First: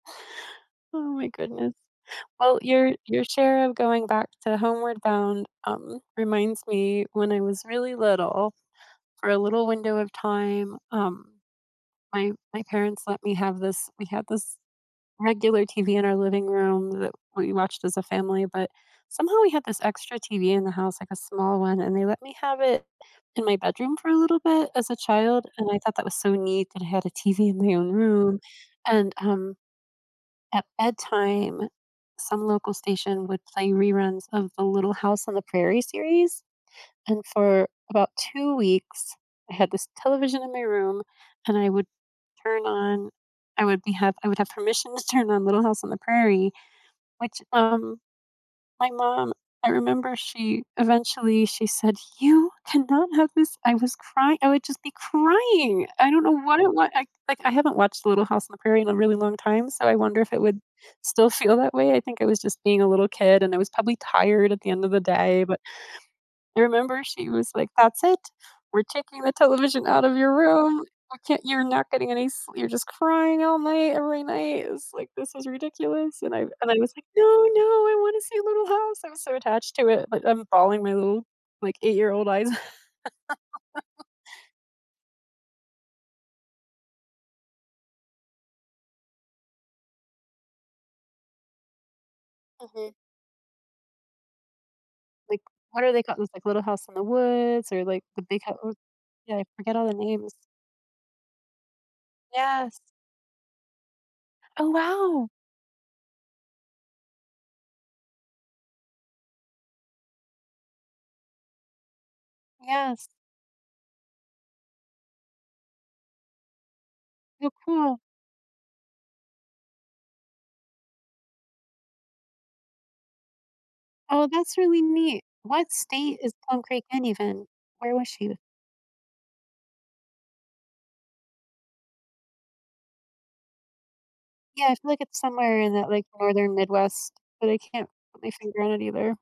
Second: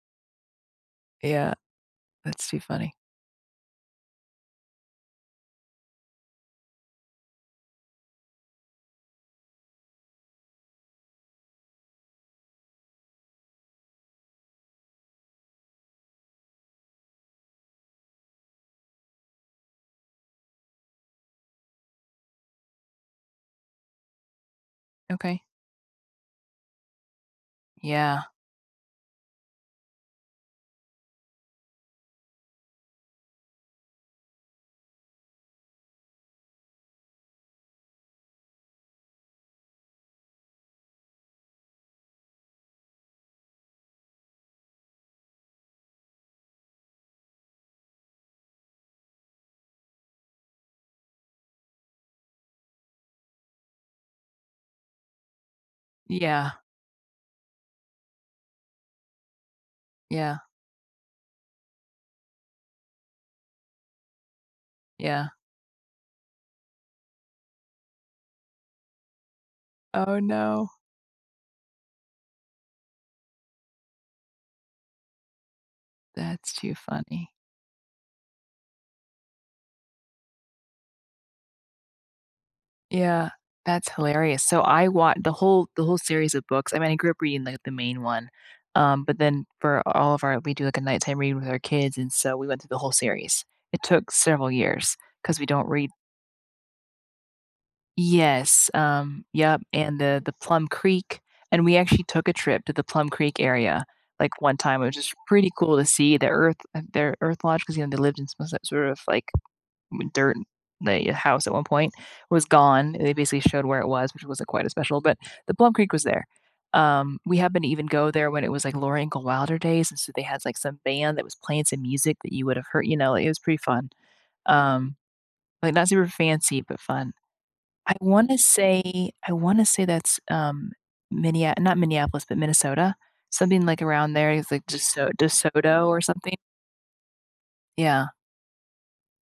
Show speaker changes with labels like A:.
A: Oh, my
B: Yeah.
A: goodness.
B: That's
A: Well,
B: too funny.
A: your your share of going back to Homeward Bound, um, reminds me when I was really little, for a little window of time, um, my my parents let me have this we had this regular TV in our living room that we watched as a family, but somehow we had this extra TV in the house, like a small one, and they let me have it in my bedroom for a little bit, as a
B: Okay.
A: child. And, I thought that was so neat that I had a TV in my own
B: Yeah.
A: room. And, um, at bedtime, some local station would play reruns of the Little House on the Prairie series. And, for about 2 weeks, I had this television in my room and I would turn on I would be I would have permission to turn on Little House on the Prairie, which, um, my mom, I remember she eventually, she said, "You cannot have this." I was cry I would just be crying. I don't know what
B: Yeah.
A: it wa I like, I haven't watched Little House in the Prairie in a really long time, so I wonder if it
B: Yeah.
A: would still feel that way. I think I was just being a little kid and I was probably tired at the end of the
B: Yeah.
A: day. But, I remember she was like, "That's it. We're taking the television out of
B: Oh,
A: your
B: no.
A: room. You can't you're not getting any slee you're just crying all night, every night." It's like, "This is ridiculous." And, I wa
B: That's too
A: I was like, "No,
B: funny.
A: no, I want to see Little House." I was so attached to it, but I'm balling my little, like, eight-year-old eyes out.
B: Yeah. That's hilarious. So, I wa the whole the whole series of books I mean, I grew up reading, like, the main one. Um, but then for all of our we do, like, a nighttime reading with our kids, and so we went through the
A: Mhm.
B: whole series. It took several years 'cause
A: Like,
B: we don't
A: what are
B: read
A: they called there's, like, Little House in the Woods or, like, The Big
B: Yes,
A: Hou
B: um
A: Yeah, I
B: Yep,
A: forget all the
B: and, the
A: names.
B: the Plum Creek and we actually took a trip to
A: Yes.
B: the Plum Creek area, like, one
A: Oh,
B: time, which is
A: wow.
B: pretty cool to see. The earth their earth lodge, 'cause, you know, they lived in some s sort of, like, mm dirt and like, house at one point, was gone.
A: Yes.
B: They basically showed where it was, which wasn't quite as special, but the Plum Creek was there. Um, we
A: Oh,
B: happen to even
A: cool.
B: go there when it was, like, Laura Ingalls Wilder days, and so they had, like, some band that was playing some music that you would have heard you know, it was pretty fun.
A: Oh, that's really
B: Um,
A: neat. What
B: like, not super
A: state is Plum
B: fancy, but
A: Creek in
B: fun.
A: even?
B: I
A: Where was she?
B: wanna say I wanna say that's, um, Minneap not Minneapolis, but Minnesota. Something like around there. It's
A: Yeah,
B: like
A: I feel like
B: DeSo
A: it's somewhere in
B: DeSoto,
A: that,
B: or
A: like,
B: something.
A: Northern Midwest, but I can't
B: Yeah.
A: put my finger on it either.